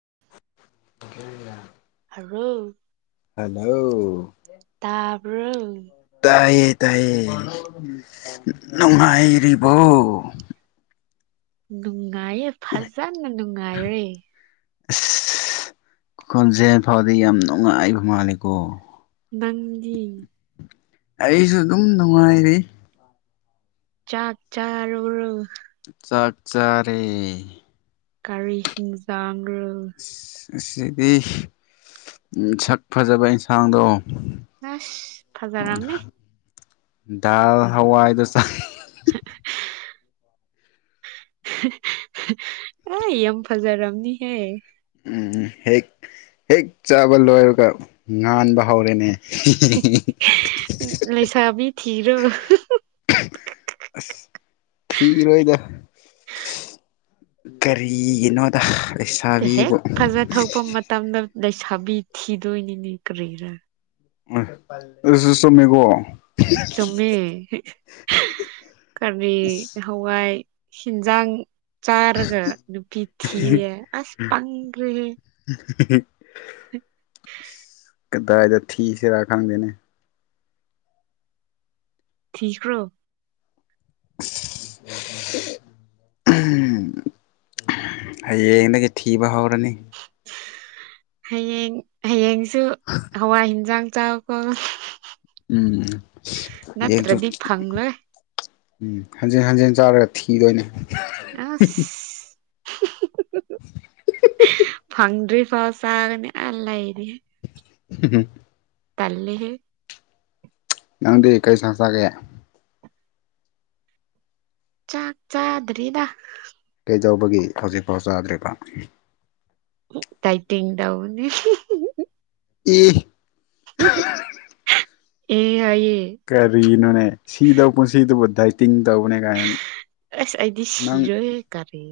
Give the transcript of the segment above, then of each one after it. [unintelligible] hello hello ꯇꯕꯔꯣ ꯇꯥꯏꯌꯦ ꯇꯥꯏꯌꯦ ꯅ ꯅꯨꯡꯉꯥꯏꯔꯤꯕꯣ ꯅꯨꯡꯉꯥꯏꯌꯦ ꯐꯖꯅ ꯅꯨꯡꯉꯥꯏꯔꯦ ꯑꯁ ꯈꯨꯈꯣꯟꯖꯦꯜ ꯐꯥꯎꯗꯤ ꯌꯥꯝ ꯅꯨꯡꯉꯥꯏꯕ ꯃꯥꯜꯂꯦꯀꯣ ꯅꯪꯗꯤ ꯑꯩꯁꯨ ꯑꯗꯨꯝ ꯅꯨꯡꯉꯥꯏꯔꯤ ꯆꯥꯛ ꯆꯥꯔꯕꯔꯣ ꯆꯔꯦ ꯀꯥꯔꯤ ꯍꯤꯡꯖꯥꯡ ꯑꯁꯤꯗꯤ ꯁꯛ ꯐꯖꯕ ꯏꯟꯁꯥꯡꯗꯣ ꯑꯁ ꯐꯖꯥꯔꯝꯅꯤ ꯗꯜ ꯍꯋꯥꯏꯗꯣ ꯆ ꯑ ꯑꯝ ꯐꯖꯥꯔꯝꯅꯤ ꯍꯦ ꯎꯝ ꯍꯦꯛ ꯍꯦꯛ ꯆꯥꯕ ꯂꯣꯏꯔꯒ ꯉꯥꯟꯕ ꯍꯧꯔꯦꯅꯦ ꯂꯩꯁꯥꯕꯤ ꯊꯤꯔꯕ ꯑ ꯐꯤ ꯔꯣꯗ ꯀꯔꯤꯒꯤꯅꯣꯗ ꯍꯦꯛ ꯂꯩꯁꯥꯕꯤꯕꯨ ꯐꯖ ꯊꯣꯛꯄ ꯃꯇꯝꯗ ꯂꯩꯁꯥꯕꯤ ꯊꯤꯗꯣꯏꯅꯤꯅꯦ ꯀꯔꯤꯔꯥ ꯎ ꯆꯃꯦꯒꯣꯣ ꯆꯨꯝꯃꯦ ꯀꯔꯕꯤ ꯍꯋꯥꯏ ꯍꯤꯟꯖꯥꯡ ꯆꯥꯔꯒ ꯅꯨꯄꯤ ꯊꯤꯔꯦ ꯑꯁ ꯄꯪꯈ꯭ꯔꯦꯍꯦ [unintelligible] ꯀꯗꯥꯏꯗ ꯊꯤ ꯁꯦꯔ ꯈꯪꯗꯅꯦ ꯊꯀ꯭ꯔꯣ ꯎꯝ ꯎꯝ ꯍꯌꯦꯡꯗꯒꯤ ꯊꯤꯕ ꯍꯧꯔꯅꯤ ꯍꯌꯦꯡ ꯍꯌꯦꯡꯁꯨ ꯍꯋꯥꯏ ꯍꯤꯟꯁꯥꯡ ꯆꯥ ꯈꯣꯠ ꯎꯝ ꯍꯌꯦꯡꯁꯨ ꯅꯠꯇ꯭ꯔꯦꯗꯤ ꯄꯪꯂꯦ ꯎꯝ ꯍꯟꯖꯤꯟ ꯍꯟꯖꯤꯟ ꯆꯥꯔꯒ ꯊꯤꯗꯣꯏꯅꯦ ꯑ ꯐꯪ꯭ꯔꯤ ꯐꯥꯎꯁꯅꯤ ꯑꯂꯥꯏꯗꯤꯦ ꯎ ꯇꯂꯦꯍꯦ ꯅꯪꯗꯤ ꯀꯔꯤ ꯆꯥꯛ ꯆꯒꯦ ꯆꯥ ꯆꯥꯗ꯭ꯔꯔꯤꯗ ꯀꯩꯗꯧꯕꯒꯤ ꯍꯧꯖꯤꯛꯐꯥꯎ ꯆꯥꯗ꯭ꯔꯤꯕ ꯇꯥꯏꯇꯗꯕꯨꯅꯤ ꯏ ꯑꯦ ꯍꯥꯏꯌꯦ ꯀꯔꯤꯅꯅꯦ ꯁꯤꯗ ꯄꯨ ꯁꯤꯗꯕꯨꯗꯥꯥꯏ ꯊꯤꯡ ꯗꯧꯅꯦꯒꯥꯏꯟ ꯑꯁ ꯑꯩꯗꯤ ꯅꯪ ꯁꯤꯔꯣꯏꯍꯦ ꯀꯔꯤ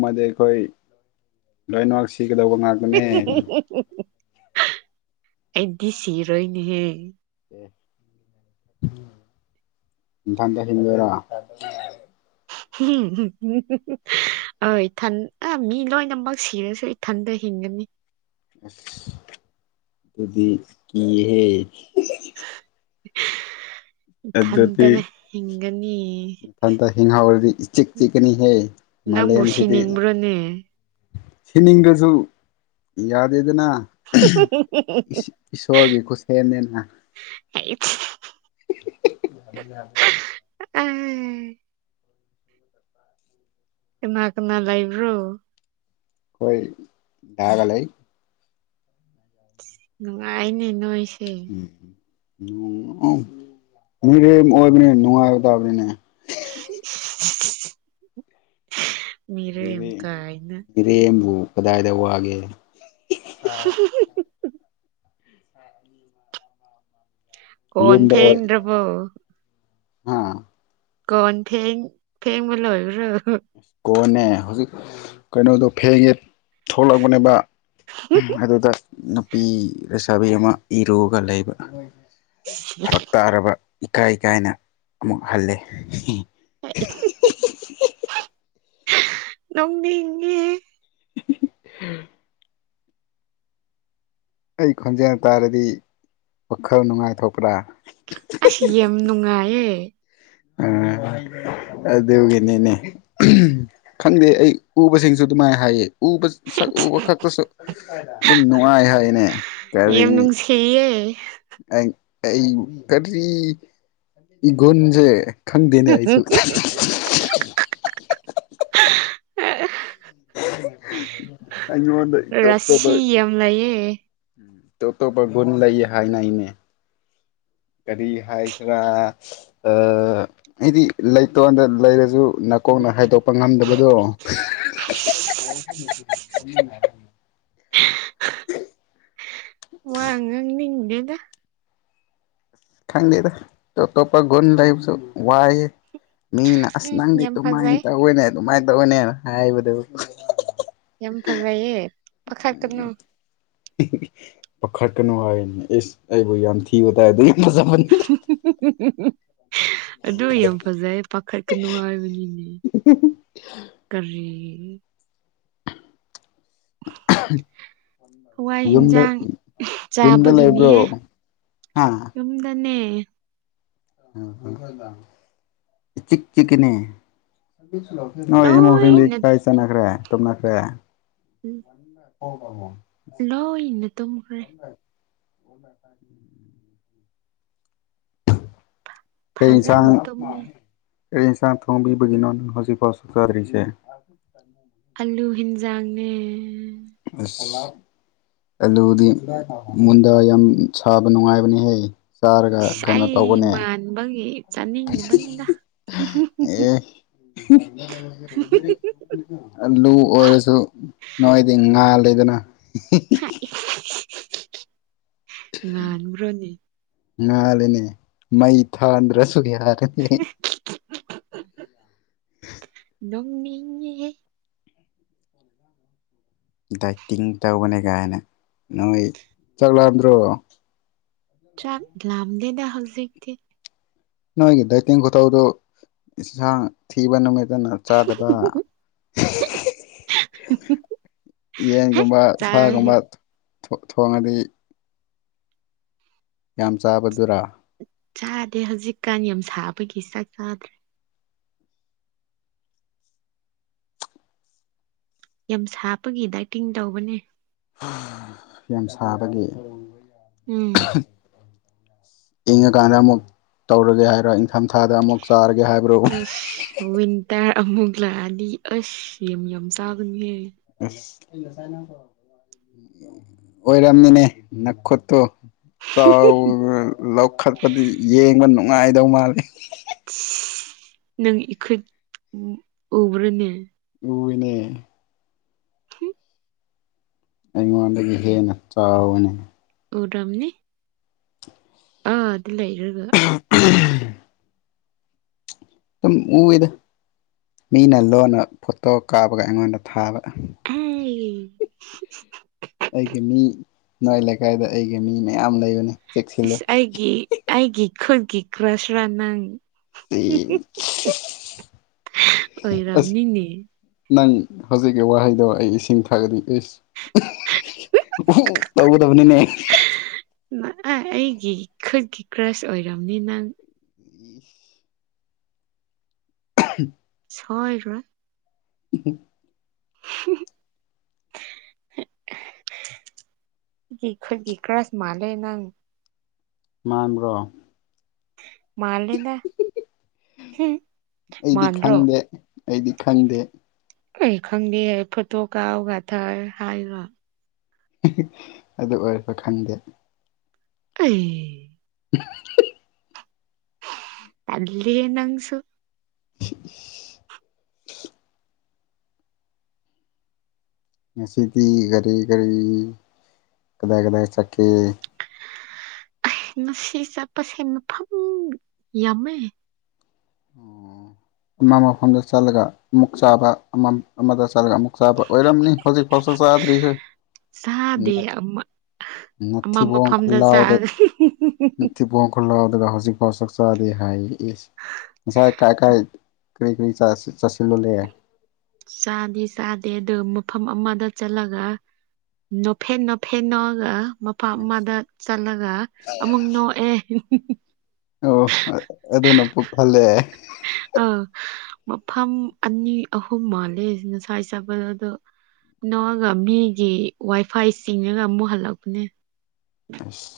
ꯃꯗꯤ ꯑꯩꯈꯣꯏ ꯂꯣꯏ ꯁꯤ ꯀꯗꯕ ꯉꯒꯅꯦ ꯑꯩꯗꯤ ꯁꯤꯔꯣꯏꯅꯦꯍꯦ ꯏ ꯐꯥꯟꯗ ꯍꯅꯕꯔꯣ ꯍꯟ ꯃꯤ ꯂꯣꯏꯅꯃꯛ ꯁꯤꯔꯁꯨ ꯏꯊꯟꯗ ꯍ ꯏꯅꯤ ꯑ ꯑꯗꯨꯗꯤ ꯀꯍꯦ [unintelligible] ꯑꯗꯨꯗꯤ ꯏꯊꯟꯇꯅ ꯍꯤꯡꯒꯅꯤ ꯃꯊꯟꯇ ꯍꯤꯡꯍꯥꯎꯔꯗꯤ ꯏ ꯆꯤꯛ ꯆꯤꯛꯀꯅꯤꯍꯦ ꯅꯪꯕꯨ ꯁꯤꯅꯤꯡꯕ꯭ꯔꯣꯅꯦ ꯁꯤꯅꯤꯡꯗꯁꯨ ꯌꯥꯗꯦ ꯑꯗꯨꯅ ꯏꯁꯣꯔꯒꯤꯀꯁꯦꯅꯦꯅ [unintelligible] ꯌꯥ ꯌꯥꯦ ꯎꯝ ꯀꯃ ꯀꯅꯥ ꯂꯩꯥꯏꯕ꯭ꯔꯣ ꯈꯣꯏ ꯀꯥꯒꯥ ꯂꯩ ꯅꯨꯡꯉꯥꯏꯅꯦ ꯅꯣꯏ ꯃꯤꯔꯦꯝ ꯑꯣꯏꯕꯅꯦ ꯅꯨꯡꯉꯥꯏꯇꯕꯅꯤꯅꯦ [unintelligible] ꯃꯤꯔꯝ ꯀꯥꯏꯅ ꯃꯤꯔꯦꯝꯕꯨ ꯀꯗꯥꯏꯗ ꯋꯥꯒꯦ [unintelligible] ꯀꯣꯟ ꯌꯨꯝꯗ ꯑꯣꯏ ꯐꯦꯡꯗꯔ꯭ ꯕꯣ ꯍꯥ ꯀꯣꯟ ꯐꯦꯡ ꯐꯦꯡꯕ ꯂꯣꯏꯕ꯭ꯔꯣ ꯀꯣꯟꯅꯦ ꯍꯧꯖꯤꯛ ꯀꯩꯅꯣꯗꯣ ꯐꯦꯡꯉꯦ ꯊꯣꯛꯂꯛꯄꯅꯦꯕ ꯑꯗꯨꯗ ꯅꯨꯄꯤ ꯂꯩꯁꯥꯕꯤ ꯑꯃ ꯏꯔꯨꯒ ꯂꯩꯕ ꯐꯔꯛ ꯇꯥꯔꯕ ꯏꯀꯥꯏ ꯀꯥꯏꯅ ꯑꯃꯨꯛ ꯍꯜꯂꯦ ꯅꯣꯛꯅꯤꯡꯉꯦ [unintelligible] ꯑꯩ ꯈꯣꯟꯖꯦꯜ ꯇꯥꯔꯗꯤ ꯋꯥꯈꯜ ꯅꯨꯡꯉꯥꯏꯊꯣꯛꯄ꯭ꯔꯥ ꯑꯁ ꯌꯥꯝ ꯅꯨꯡꯉꯥꯏꯌꯦ ꯎꯝ ꯑꯗꯨꯒꯤꯅꯤꯅꯦ ꯈꯪꯗꯦ ꯑꯩ ꯎꯕꯁꯤꯡꯁꯨ ꯑꯗꯨꯃꯥꯏ ꯍꯥꯏꯌꯦ ꯎꯕ ꯁꯛ ꯎꯕ ꯈꯛꯇꯁꯨ ꯑꯗꯨꯝ ꯅꯨꯡꯉꯥꯏ ꯍꯥꯏꯅꯦ ꯀꯔꯤ ꯌꯥꯝ ꯅꯨꯡꯁꯤꯌꯦ ꯑꯩ ꯀꯔꯤ ꯏꯒꯨꯟꯖꯦ ꯈꯪꯗꯦꯅꯦ ꯑꯩꯁꯨ [unintelligible] ꯑꯩꯉꯣꯟꯗꯩꯩ ꯔꯥꯁꯤ [unintelligible] ꯌꯥꯝ ꯂꯩꯌꯦ ꯇꯣꯞꯇꯣꯞꯄ ꯒꯨꯟ ꯂꯩ ꯍꯥꯏꯅꯩꯅꯦ ꯀꯔꯤ ꯍꯥꯏꯁꯤꯔꯥ ꯑ ꯑꯩꯗꯤ ꯂꯩꯇꯣꯟꯗ ꯂꯩꯔꯖꯨ ꯅꯀꯣꯛꯅ ꯍꯥꯏꯗꯣꯛꯄ ꯉꯝꯗꯕꯗꯣ [unintelligible] ꯋꯥ ꯉꯥꯡꯅꯤꯡꯗꯦꯗ ꯈꯪꯗꯦꯗ ꯇꯣꯞ ꯇꯣꯞꯄ ꯒꯨꯟ ꯂꯩꯕꯁꯨ ꯋꯥꯏꯌꯦ ꯃꯤꯅ ꯑꯁ ꯎꯝ ꯅꯪꯗꯤ ꯌꯥꯝ ꯗꯨꯃꯥꯏ ꯐꯖꯩ ꯇꯧꯋꯦꯅꯦ ꯑꯗꯨꯃꯥꯏ ꯇꯧꯋꯦꯅꯦꯅ ꯍꯥꯏꯕꯗꯨ ꯌꯥꯝ ꯐꯖꯩꯌꯦ [unintelligible] ꯄꯈꯠꯀꯅꯨ ꯍꯥꯏꯌꯦꯅ ꯏꯁ ꯑꯩꯕꯨ ꯌꯥꯝ ꯊꯤꯕ [unintelligible] ꯐꯖꯕꯅꯤ ꯑꯗꯨ ꯌꯥꯝ ꯐꯖꯩ ꯄꯥꯈꯠꯀꯅꯨ ꯍꯥꯏꯕꯅꯤ ꯀꯔꯤ ꯍꯋꯥꯏ ꯌꯨꯝꯗ ꯍꯤꯟꯖꯥꯡ ꯌꯨꯝꯗ ꯆꯥꯕꯒꯤꯅꯤꯍꯦ ꯂꯩꯕ꯭ꯔꯣ ꯍꯥ ꯌꯨꯝꯗꯅꯦ [unintelligible] ꯆꯤꯛ ꯆꯤꯛꯀꯅꯦ ꯍꯣꯏ ꯏꯃꯨꯡꯁꯤꯡꯗꯤ ꯂꯣꯏꯅ ꯀꯥꯏ ꯆꯠꯅꯈ꯭ꯔꯦ ꯇꯨꯝꯅꯈ꯭ꯔꯦ ꯎꯝ [unintelligible] ꯂꯣꯏꯅ ꯇꯨꯝꯈꯔ꯭ꯦ [inaudible] ꯀꯩ ꯏꯟꯁꯥꯡ ꯐꯖꯅ ꯇꯨꯝꯃꯦ ꯀꯔꯤ ꯏꯟꯁꯥꯡ ꯊꯣꯡꯕꯤꯕꯒꯤꯅꯣ ꯍꯧꯖꯤꯛꯐꯧ ꯆꯛ ꯆꯥꯗꯔ꯭ꯤꯁꯦ ꯑꯜꯂꯨ ꯍꯤꯟꯖꯥꯡꯅꯦ ꯑꯁ ꯑꯂꯨꯗꯤ ꯃꯨꯟꯗꯥ ꯌꯥꯝ ꯁꯥꯕ ꯅꯨꯡꯉꯥꯏꯕꯅꯦꯍꯦ ꯑꯩ ꯃꯥꯟꯕꯒꯤ ꯆꯥꯅꯤꯡꯉꯤꯕꯅꯤꯗ ꯑꯦ ꯑꯂꯨ ꯑꯣꯏꯔꯁꯨ ꯅꯣꯡꯥꯏꯗꯤ ꯉꯥꯜ ꯂꯩꯗꯅ ꯉꯕ꯭ꯔꯅꯤ ꯉꯥꯜꯂꯤꯅꯦ ꯃꯩ ꯊꯥꯟꯗ꯭ꯔꯁꯨ ꯌꯥꯔꯦ [inaudible] ꯃꯤꯡꯅꯤꯍꯦ ꯗꯥꯏꯇꯤꯡ ꯇꯧꯕꯅꯦ ꯀꯥꯏꯅ ꯅꯣꯏ ꯆꯠꯂꯛꯗ꯭ꯔꯣ ꯆꯥꯛ ꯂꯝꯗꯦꯅ ꯍꯧꯖꯤꯖꯤꯛꯗꯤ ꯅꯣꯏꯒꯤ ꯗꯥꯇꯤꯡ ꯈꯨꯇꯥꯎꯗꯨ ꯏꯁꯥꯡ ꯊꯤꯕ ꯅꯨꯃꯤꯠ ꯐꯖꯅ ꯆꯥꯗꯕ ꯍꯦ ꯌꯦꯟꯒꯨꯝꯕ ꯆꯥꯏ ꯁꯥꯒꯨꯝꯕ ꯊꯣꯡꯉꯗꯤ ꯌꯥꯝ ꯆꯥꯕꯗꯨꯔ ꯆꯥꯗꯦ ꯍꯧꯖꯤꯛꯀꯥꯟ ꯌꯥꯝ ꯁꯥꯕꯒꯤ ꯆꯥꯛ ꯆꯥꯗ꯭ꯔꯦ ꯌꯥꯝ ꯁꯥꯞꯄꯒꯤ ꯗꯥꯏꯇꯤꯡ ꯇꯧꯕꯅꯦ ꯌꯁꯕꯒꯤ ꯎꯝ ꯏꯪꯉꯀꯥꯟꯗ ꯑꯃꯨꯛ ꯇꯧꯔꯒꯦ ꯍꯥꯏꯔꯣ ꯏꯪꯊꯝꯊꯥꯗ ꯑꯃꯨꯛ ꯆꯥꯔꯒꯦ ꯍꯥꯏꯕ꯭ꯔꯣ ꯑꯁ ꯋꯤꯟꯇꯔ ꯑꯃꯨꯛ ꯂꯥꯛꯑꯅꯤ ꯑꯁ ꯌꯥꯝ ꯌꯥꯝ ꯇꯥꯒꯅꯤꯍ ꯂ ꯆꯥꯏꯅ ꯀꯣ [unintelligible] ꯑꯣꯏꯔꯝꯅꯤꯅꯦ ꯅꯈ꯭ꯔꯇꯣ ꯆꯥꯎ ꯂꯧꯈꯠꯄꯗꯤ ꯌꯦꯡꯕ ꯅꯨꯡꯉꯥꯏꯗꯧ ꯃꯥꯜꯂꯤꯦ ꯅꯪ ꯏꯈ ꯎꯕ꯭ꯔꯅꯦ ꯇꯅꯦ ꯑꯩꯉꯣꯟꯗꯒꯤ ꯍꯦꯟꯅ ꯆꯥꯎꯔꯨꯅꯦ ꯑꯣꯔꯝꯅꯤ ꯂꯩꯔꯒ ꯎ [unintelligible] ꯁꯝ ꯎꯏꯗ ꯃꯤꯅ ꯂꯣꯟꯅ ꯐꯣꯇꯣ ꯀꯥꯞꯄꯒ ꯑꯩꯉꯣꯟꯗ ꯊꯥꯕ ꯑ [unintelligible] ꯑꯩꯒꯤ ꯃꯤ ꯅꯥꯏ ꯂꯩꯀꯥꯏꯗ ꯑꯩꯒꯤ ꯃꯤ ꯃꯌꯥꯝ ꯂꯩꯕꯅꯤ ꯆꯦꯛꯁꯤꯜꯂꯨ ꯏꯁꯁ ꯑꯩꯒꯤ ꯑꯩꯒꯤ ꯈꯨꯠꯒꯤ ꯀ꯭ꯔꯣꯁ ꯔ ꯅꯪ ꯑ ꯑꯣꯏꯔꯝꯅꯤꯅꯦ ꯅꯪ ꯍꯧꯖꯤꯛꯀꯤ ꯋꯥꯍꯩꯗꯣ ꯑꯩ ꯏꯁꯤꯡ ꯊꯛꯒꯗꯤ ꯏꯁ ꯎ ꯇꯧ ꯇꯅꯤꯅꯦ ꯑꯩꯒꯤ ꯈꯨꯠꯀꯤ ꯀ꯭ꯔꯁ ꯑꯣꯏꯔꯔꯕꯅꯤ ꯅꯪ [inaudible] ꯁꯣꯏꯔ ꯎꯝ [inaudible] ꯀꯔꯥꯁ ꯃꯥꯂꯦ ꯅꯪ ꯃꯥꯡ꯭ꯔꯣ ꯃꯥꯥꯡꯂꯗ ꯍꯝ ꯑꯩꯗꯤ ꯃꯥꯥꯟ꯭ꯔꯣ ꯈꯪꯗꯦ ꯑꯩꯗꯤ ꯈꯪꯗꯦ ꯑꯩ ꯈꯪꯗꯦ ꯍꯥꯏ ꯐꯣꯇꯣ ꯀꯥꯎꯒꯊꯔ ꯍꯥꯏꯒ ꯑꯗꯨ ꯑꯣꯏꯔꯕ ꯈꯪꯗꯦ ꯑ [unintelligible] [inaudible] ꯇꯜꯂꯤ ꯅꯪꯁꯨ ꯉꯁꯤꯗꯤ ꯔꯤ ꯈꯔꯤ ꯀꯗ ꯀꯗ ꯆꯀꯤ ꯁꯤ ꯆꯠꯄꯁꯦ ꯃꯐꯝ ꯌꯥꯝꯃꯦ ꯑꯃ ꯃꯐꯝꯗ ꯆꯠꯂꯒ ꯑꯃꯨꯛ ꯆꯥꯕ ꯑꯃ ꯑꯃꯗ ꯆꯠꯂꯒ ꯑꯃꯨꯛ ꯆꯥꯕ ꯑꯣꯏꯔꯝꯅꯤ ꯐ ꯐꯁ ꯆꯗꯔꯤꯁ ꯆꯥꯗꯦ ꯑꯃ ꯑꯃ ꯅꯠꯇꯕꯣꯣꯡ ꯃꯐꯝꯗ ꯈꯨꯜꯂꯕꯗꯣ ꯆꯥꯒ ꯅꯨꯡꯇꯤ ꯄꯈꯠꯂꯛꯑꯣ ꯑꯗꯨꯒ ꯍꯧꯖꯤꯛꯐꯥꯎ ꯆꯛ ꯆꯗꯤꯦ ꯍꯥꯏ ꯉꯁꯥꯏ ꯀꯥꯏ ꯀꯥꯏ ꯀꯔꯤ ꯀꯔꯤ ꯆꯥꯁꯤꯜꯂꯣ ꯂꯩꯦ ꯆꯥꯗꯤ ꯆꯥꯗꯦ ꯑꯗꯨ ꯃꯐꯝ ꯑꯃꯗ ꯆꯠꯂꯒ ꯅꯐꯦ ꯅꯣꯐꯦꯦꯟꯣꯒ ꯃꯄꯥ ꯑꯃꯗ ꯆꯠꯂꯒ ꯑꯃꯨꯛ ꯅꯣꯛꯑꯦ ꯑꯣ ꯑꯗꯨꯅ ꯄꯨ ꯐꯜꯂꯦ ꯑ ꯃꯐꯝ ꯑꯅꯤ ꯑꯍꯨꯝ ꯃꯥꯜꯂꯦ ꯉꯁꯥꯏ ꯆꯥꯄꯗ ꯑꯗꯣ ꯅꯣꯛꯑꯒ ꯃꯤꯒꯤ ꯋꯥꯏꯐꯥꯏ ꯆꯤꯡꯉꯒ ꯑꯃꯨꯛ ꯍꯜꯂꯛꯄꯅꯦ ꯑꯁ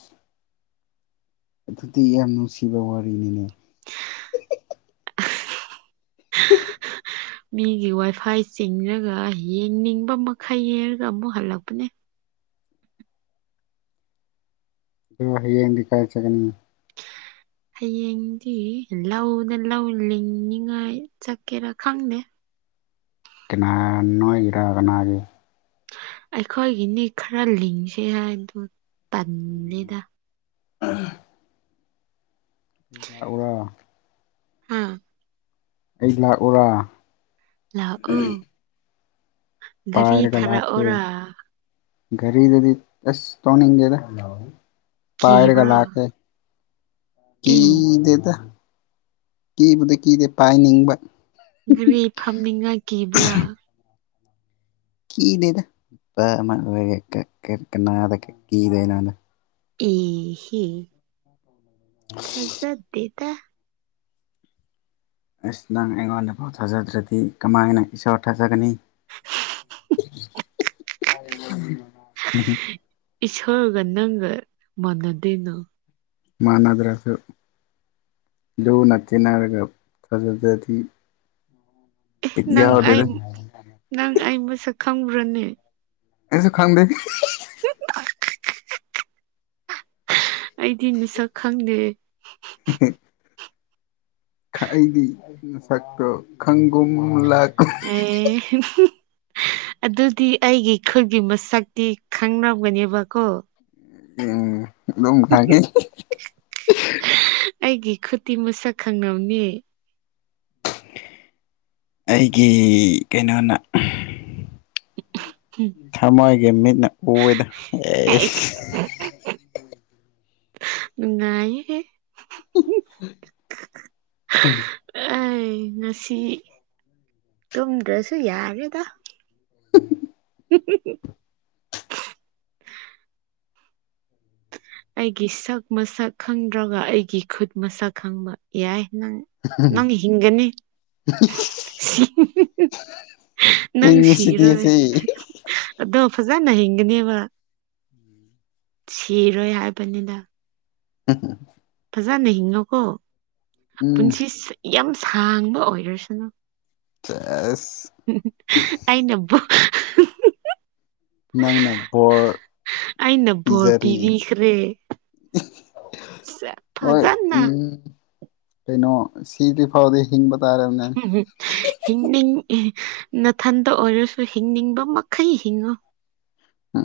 ꯑꯗꯨꯗꯤ ꯌꯥꯝ ꯅꯨꯡꯁꯤꯕ ꯋꯥꯔꯤꯅꯤꯅꯦ ꯍꯤ ꯃꯤꯒꯤ ꯋꯥꯏꯐꯥꯏ ꯆꯤꯡꯔꯒ ꯌꯦꯡꯅꯤꯡꯕ ꯃꯈꯩ ꯌꯦꯡꯔꯒ ꯑꯃꯨꯛ ꯍꯜꯂꯛꯄꯅꯦ ꯍꯌꯦꯡꯗꯤ ꯀꯥꯏ ꯆꯠꯀꯅꯤ [inaudible] ꯍꯌꯦꯡꯗꯤ ꯂꯧꯗ ꯂꯧ ꯂꯤꯡꯅꯤꯉꯥꯏ ꯆꯠꯀꯦꯔꯥ ꯈꯪꯗꯦ ꯀꯅꯥ ꯅꯣꯏꯒꯤꯔ ꯀꯅꯥꯒꯤ ꯑꯩꯈꯣꯏꯒꯤꯅꯤ ꯈꯔ ꯂꯤꯡꯁꯤ ꯍꯥꯏ ꯑꯗꯨ ꯇꯜꯂꯤꯗ ꯑꯥ ꯂꯥꯛꯎꯔꯣ ꯑꯥ ꯑꯩ ꯂꯥꯛꯎꯔꯥ ꯂꯥꯛꯑꯣ ꯒꯥꯔꯤ ꯄꯥꯏꯔꯒ ꯂꯥꯛꯀꯦ ꯊꯥꯔꯛꯑꯣꯔꯥ ꯒꯥꯔꯤꯗꯗꯤ ꯑꯁ ꯇꯣꯡꯅꯤꯡꯗꯦꯗ ꯄꯥꯏꯔꯒ ꯀꯤꯕ꯭ꯔꯥ ꯂꯥꯛꯀꯦ ꯑꯦ ꯀꯤꯗꯦꯗ ꯀꯤꯕꯨꯗꯤ ꯀꯤꯗꯦ ꯄꯥꯏꯅꯤꯡꯕ ꯒꯔꯤ ꯐꯝꯅꯤꯡꯉꯥꯏ ꯀꯤꯕ꯭ꯔꯥ ꯀꯅꯦꯗ ꯀ ꯀꯅꯥꯗ ꯀꯤꯗꯣꯏꯅꯣꯗ ꯏ ꯍꯤ ꯊꯥꯖꯗꯦ ꯑꯁ ꯅꯪ ꯑꯩꯉꯣꯟꯗ ꯐꯥꯎ ꯊꯥꯖꯗ꯭ꯔꯗꯤ ꯀꯃꯥꯏꯅ ꯏꯁꯣꯔ ꯊꯥꯖꯒꯅꯤ [unintelligible] ꯏꯁꯣꯔꯒ ꯅꯪꯒ ꯃꯥꯅꯗꯦꯅ ꯃꯅꯗ꯭ꯔꯁꯨ ꯂꯨꯅꯥ ꯇꯤꯟꯅꯔꯒ ꯐꯖꯗꯗꯤ ꯅꯪ ꯑꯩ ꯅꯪ ꯑꯩ ꯃꯁꯛ ꯈꯪꯕ꯭ꯔꯅꯦ ꯑꯩꯁꯨ ꯈꯪꯗꯦ [unintelligible] ꯑꯩꯗꯤ ꯃꯤꯁꯛ ꯈꯪꯗꯦ ꯍꯤꯍꯦ [unintelligible] ꯑꯩꯗꯤ ꯁꯛꯇꯣ ꯈꯪꯒꯨꯝ ꯂꯥꯛ ꯑꯦ ꯑꯗꯨꯗꯤ ꯑꯩꯒꯤ ꯈꯨꯜꯒꯤ ꯃꯁꯛꯇꯤ ꯈꯪꯉꯝꯒꯅꯦꯕꯀꯣ ꯎꯝ ꯅꯨꯡ ꯈꯪꯉꯦ ꯑꯩꯒꯤ ꯈꯨꯇꯤ ꯃꯁꯛ ꯈꯪꯉꯝꯅꯤ ꯑꯩꯒꯤ ꯀꯩꯅꯣꯅ ꯊꯝꯃꯣꯏꯒꯦ ꯃꯤꯠꯅ ꯎꯋꯦꯗ ꯑꯦꯁ ꯅꯨꯉꯥꯏꯌꯦꯍꯦ ꯎꯝ ꯑꯩ ꯉꯁꯤ ꯇꯨꯝꯗ꯭ꯔꯁꯨ ꯌꯥꯔꯦꯗ [inaudible] ꯑꯩꯒꯤ ꯁꯛ ꯃꯁꯛ ꯈꯪꯗ꯭ꯔꯒ ꯑꯩꯒꯤ ꯈꯨꯠ ꯃꯁꯛ ꯈꯪꯕ ꯌꯥꯏ ꯅꯪ ꯅꯪ ꯍꯤꯡꯒꯅꯤ ꯍꯨꯝ ꯍꯨꯝ ꯍꯨꯝ ꯅꯪ ꯏꯪꯉꯤꯁꯤꯗꯤ ꯁꯤꯔꯣꯏ ꯁꯤ ꯑꯗꯣ ꯐꯖꯅ ꯍꯤꯡꯒꯅꯦꯕ ꯁꯤꯔꯣꯏ ꯍꯥꯏꯕꯅꯤꯅ ꯍꯝ ꯍ ꯐꯖꯅ ꯍꯤꯡꯉꯣꯀꯣ ꯎꯝ ꯄꯨꯟꯁꯤꯁ ꯌꯥꯝ ꯁꯥꯡꯕ ꯑꯣꯏꯔꯁꯅꯨ ꯁꯦꯁ ꯑꯩ ꯅꯕꯨ ꯅꯪꯅ ꯕꯣꯔ ꯑꯩꯅ ꯕꯣꯔ ꯄꯕꯤꯖꯔꯤ ꯄꯤꯕꯤꯈ꯭ꯔꯦ ꯁꯦ ꯍꯣꯏ ꯐꯖꯅ ꯎꯝ ꯀꯩꯅꯣ ꯁꯤꯗꯤ ꯐꯥꯎꯗꯤ ꯍꯤꯡꯕ ꯇꯥꯔꯕꯅꯦ ꯝ ꯏꯗꯤ ꯊꯟꯇ ꯑꯣꯏꯔꯁꯨ ꯍꯤꯡꯅꯤꯡꯕ ꯃꯈꯩ ꯍꯤꯡꯉꯨ ꯎꯝ